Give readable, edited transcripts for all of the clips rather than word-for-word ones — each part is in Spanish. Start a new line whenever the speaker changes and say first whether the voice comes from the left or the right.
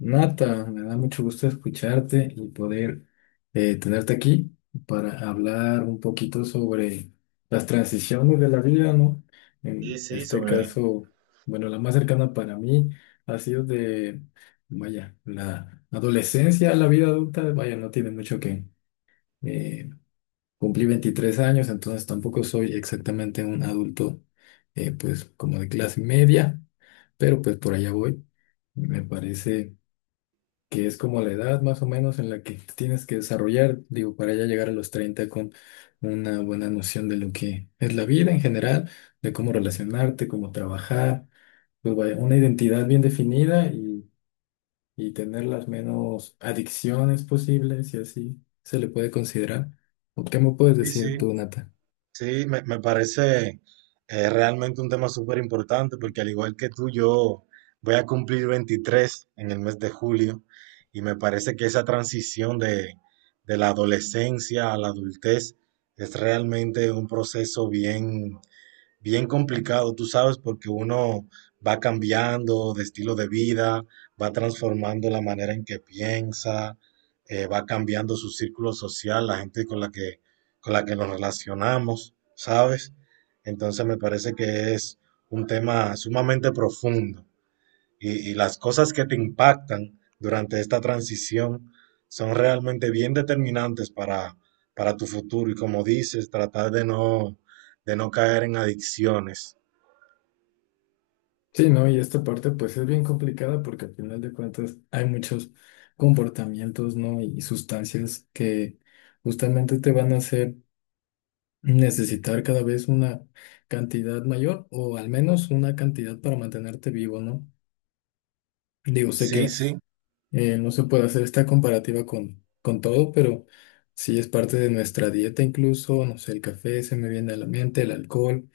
left: Nata, me da mucho gusto escucharte y poder tenerte aquí para hablar un poquito sobre las transiciones de la vida, ¿no?
right: Sí,
left: En
right: sí,
left: este caso, bueno, la más cercana para mí ha sido de, vaya, la adolescencia a la vida adulta, vaya, no tiene mucho que... eh, cumplí 23 años, entonces tampoco soy exactamente un adulto, pues como de clase media, pero pues por allá voy. Me parece que es como la edad más o menos en la que te tienes que desarrollar, digo, para ya llegar a los 30 con una buena noción de lo que es la vida en general, de cómo relacionarte, cómo trabajar, pues vaya, una identidad bien definida y tener las menos adicciones posibles, y así se le puede considerar. ¿O qué me puedes
right: Sí,
left: decir
right: sí,
left: tú, Nata?
right: sí, me parece realmente un tema súper importante porque al igual que tú, yo voy a cumplir 23 en el mes de julio y me parece que esa transición de la adolescencia a la adultez es realmente un proceso bien bien complicado, tú sabes, porque uno va cambiando de estilo de vida, va transformando la manera en que piensa, va cambiando su círculo social, la gente con la que nos relacionamos, ¿sabes? Entonces me parece que es un tema sumamente profundo y las cosas que te impactan durante esta transición son realmente bien determinantes para tu futuro y como dices, tratar de no caer en adicciones.
left: Sí, no, y esta parte pues es bien complicada porque al final de cuentas hay muchos comportamientos, ¿no? Y sustancias que justamente te van a hacer necesitar cada vez una cantidad mayor o al menos una cantidad para mantenerte vivo, ¿no? Digo, sé
right: Sí,
left: que
right: sí.
left: no se puede hacer esta comparativa con todo, pero sí es parte de nuestra dieta incluso, no sé, el café se me viene a la mente, el alcohol,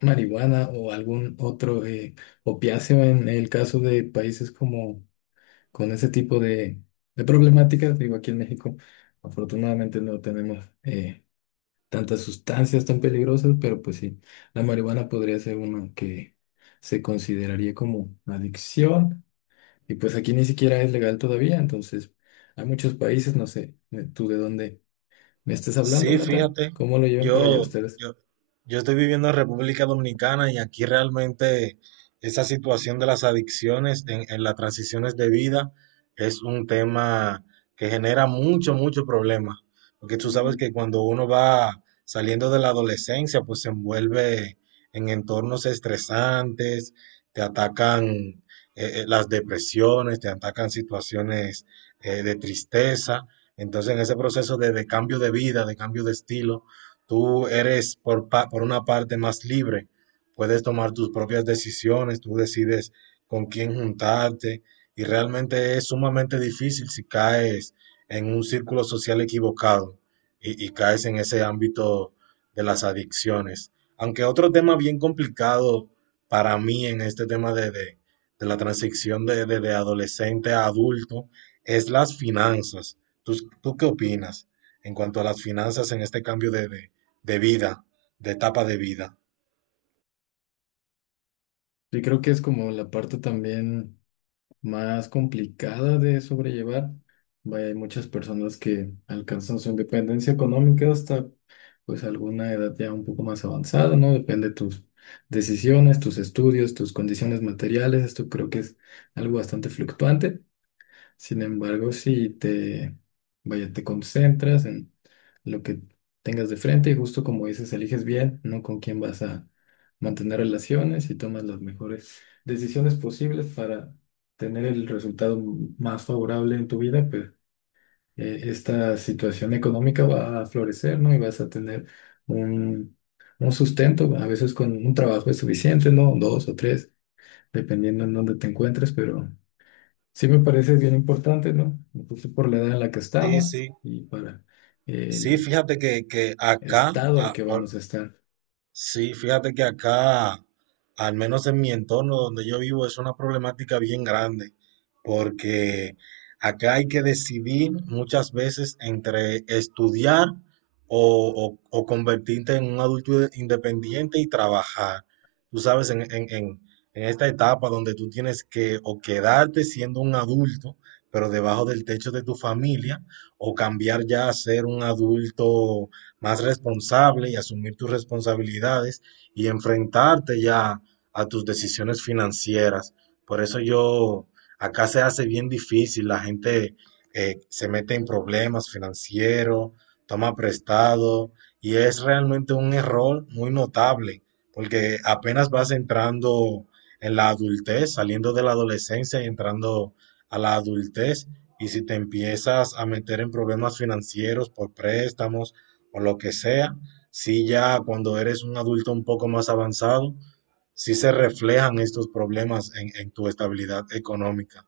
left: marihuana o algún otro opiáceo en el caso de países como con ese tipo de problemáticas, digo, aquí en México afortunadamente no tenemos... tantas sustancias tan peligrosas, pero pues sí, la marihuana podría ser una que se consideraría como adicción y pues aquí ni siquiera es legal todavía, entonces hay muchos países, no sé tú de dónde me estás hablando,
right: Sí,
left: Nata,
right: fíjate,
left: cómo lo llevan por allá
right: yo,
left: ustedes.
right: yo, yo estoy viviendo en República Dominicana y aquí realmente esa situación de las adicciones en las transiciones de vida es un tema que genera mucho, mucho problema. Porque tú sabes que cuando uno va saliendo de la adolescencia, pues se envuelve en entornos estresantes, te atacan las depresiones, te atacan situaciones de tristeza. Entonces, en ese proceso de cambio de vida, de cambio de estilo, tú eres por una parte más libre, puedes tomar tus propias decisiones, tú decides con quién juntarte y realmente es sumamente difícil si caes en un círculo social equivocado y caes en ese ámbito de las adicciones. Aunque otro tema bien complicado para mí en este tema de la transición de adolescente a adulto es las finanzas. ¿Tú, tú qué opinas en cuanto a las finanzas en este cambio de vida, de etapa de vida?
left: Yo creo que es como la parte también más complicada de sobrellevar. Vaya, hay muchas personas que alcanzan su independencia económica hasta pues alguna edad ya un poco más avanzada, ¿no? Depende de tus decisiones, tus estudios, tus condiciones materiales. Esto creo que es algo bastante fluctuante. Sin embargo, si te, vaya, te concentras en lo que tengas de frente y justo como dices, eliges bien, ¿no? Con quién vas a mantener relaciones y tomas las mejores decisiones posibles para tener el resultado más favorable en tu vida, pues esta situación económica va a florecer, ¿no? Y vas a tener un, un sustento, a veces con un trabajo es suficiente, ¿no? Dos o tres, dependiendo en dónde te encuentres, pero... Sí me parece bien importante, ¿no? Justo por la edad en la que
right: Sí,
left: estamos
right: sí.
left: y para
right: Sí,
left: el
right: fíjate que, que acá,
left: estado al
right: a-
left: que
right: por-
left: vamos a estar.
right: Sí, fíjate que acá, al menos en mi entorno donde yo vivo, es una problemática bien grande, porque acá hay que decidir muchas veces entre estudiar o convertirte en un adulto independiente y trabajar. Tú sabes, en esta etapa donde tú tienes que o quedarte siendo un adulto, pero debajo del techo de tu familia, o cambiar ya a ser un adulto más responsable y asumir tus responsabilidades y enfrentarte ya a tus decisiones financieras. Por eso yo, acá se hace bien difícil, la gente se mete en problemas financieros, toma prestado y es realmente un error muy notable porque apenas vas entrando en la adultez, saliendo de la adolescencia y entrando a la adultez. Y si te empiezas a meter en problemas financieros por préstamos, o lo que sea, sí ya cuando eres un adulto un poco más avanzado, sí se reflejan estos problemas en tu estabilidad económica.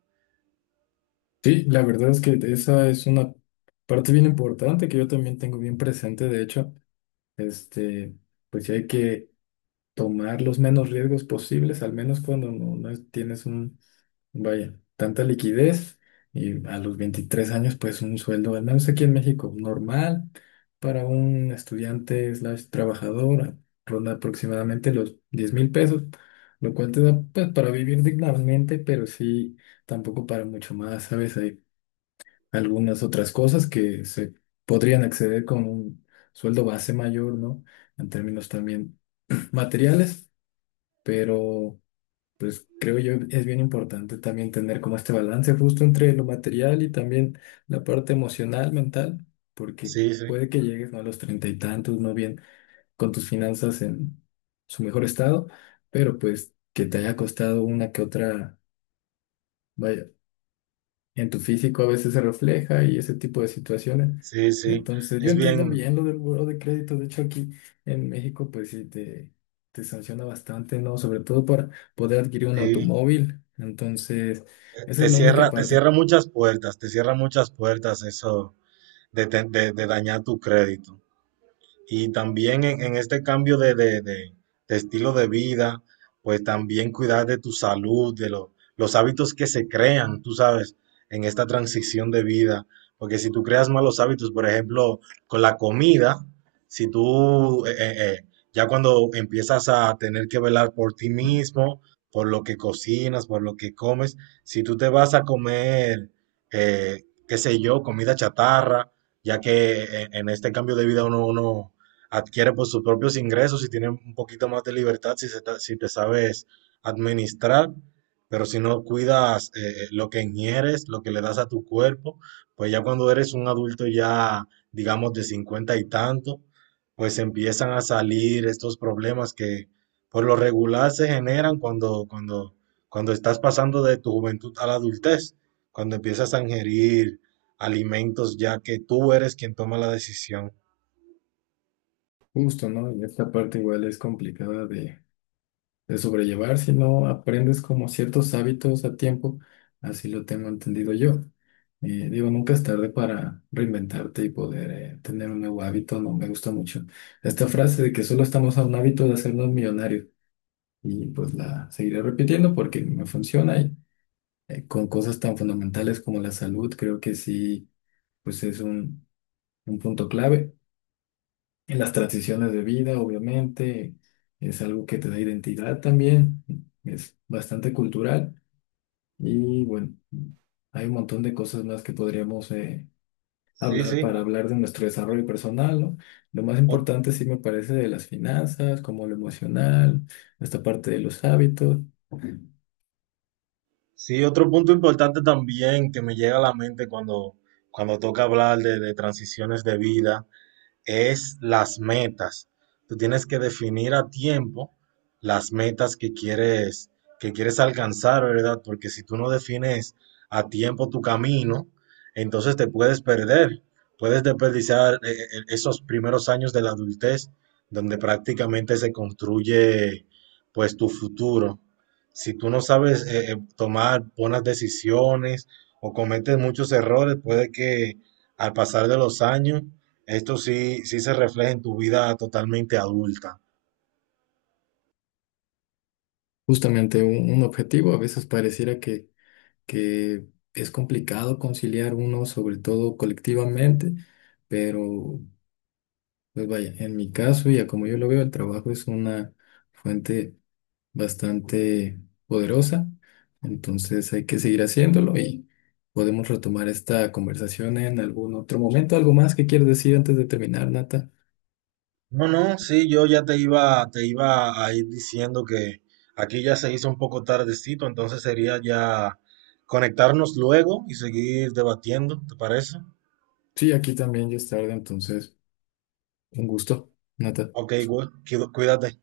left: Sí, la verdad es que esa es una parte bien importante que yo también tengo bien presente. De hecho, este, pues sí hay que tomar los menos riesgos posibles, al menos cuando no tienes vaya, tanta liquidez y a los 23 años pues un sueldo, al menos aquí en México, normal para un estudiante slash trabajador, ronda aproximadamente los 10,000 pesos, lo cual te da pues para vivir dignamente, pero sí tampoco para mucho más, ¿sabes? Hay algunas otras cosas que se podrían acceder con un sueldo base mayor, ¿no? En términos también materiales, pero... Pues creo yo es bien importante también tener como este balance justo entre lo material y también la parte emocional, mental, porque
right: Sí, sí,
left: puede que llegues, ¿no?, a los treinta y tantos, no bien con tus finanzas en su mejor estado, pero pues que te haya costado una que otra, vaya, en tu físico a veces se refleja y ese tipo de situaciones.
right: sí, sí.
left: Entonces, yo
right: Es
left: entiendo
right: bien,
left: bien lo del buró de crédito. De hecho, aquí en México, pues sí, te sanciona bastante, ¿no? Sobre todo para poder adquirir un
right: sí.
left: automóvil. Entonces, esa es
right: Te
left: la única
right: cierra, te
left: parte.
right: cierra muchas puertas, te cierra muchas puertas eso de dañar tu crédito. Y también en este cambio de estilo de vida, pues también cuidar de tu salud, de los hábitos que se crean, tú sabes, en esta transición de vida. Porque si tú creas malos hábitos, por ejemplo, con la comida, si tú ya cuando empiezas a tener que velar por ti mismo, por lo que cocinas, por lo que comes, si tú te vas a comer, qué sé yo, comida chatarra, ya que en este cambio de vida uno adquiere por sus propios ingresos y tiene un poquito más de libertad si te sabes administrar, pero si no cuidas lo que ingieres, lo que le das a tu cuerpo, pues ya cuando eres un adulto ya, digamos, de 50 y tanto, pues empiezan a salir estos problemas que por lo regular se generan cuando estás pasando de tu juventud a la adultez, cuando empiezas a ingerir alimentos ya que tú eres quien toma la decisión.
left: Justo, ¿no? Y esta parte igual es complicada de sobrellevar, sino aprendes como ciertos hábitos a tiempo, así lo tengo entendido yo. Digo, nunca es tarde para reinventarte y poder tener un nuevo hábito, no me gusta mucho. Esta frase de que solo estamos a un hábito de hacernos millonarios y pues la seguiré repitiendo porque me funciona y con cosas tan fundamentales como la salud, creo que sí, pues es un punto clave. En las transiciones de vida, obviamente, es algo que te da identidad también, es bastante cultural. Y bueno, hay un montón de cosas más que podríamos
right: Sí,
left: hablar
right: sí.
left: para hablar de nuestro desarrollo personal, ¿no? Lo más
right: Ot-
left: importante sí me parece de las finanzas, como lo emocional, esta parte de los hábitos.
right: Sí, otro punto importante también que me llega a la mente cuando toca hablar de transiciones de vida es las metas. Tú tienes que definir a tiempo las metas que quieres alcanzar, ¿verdad? Porque si tú no defines a tiempo tu camino, entonces te puedes perder, puedes desperdiciar esos primeros años de la adultez donde prácticamente se construye pues tu futuro. Si tú no sabes tomar buenas decisiones o cometes muchos errores, puede que al pasar de los años esto sí, sí se refleja en tu vida totalmente adulta.
left: Justamente un objetivo, a veces pareciera que es complicado conciliar uno, sobre todo colectivamente, pero pues vaya, en mi caso y a como yo lo veo, el trabajo es una fuente bastante poderosa. Entonces hay que seguir haciéndolo y podemos retomar esta conversación en algún otro momento. ¿Algo más que quieres decir antes de terminar, Nata?
right: No, no, sí, yo ya te iba a ir diciendo que aquí ya se hizo un poco tardecito, entonces sería ya conectarnos luego y seguir debatiendo, ¿te parece?
left: Sí, aquí también ya es tarde, entonces un gusto, Nata.
right: Ok, güey, cuídate.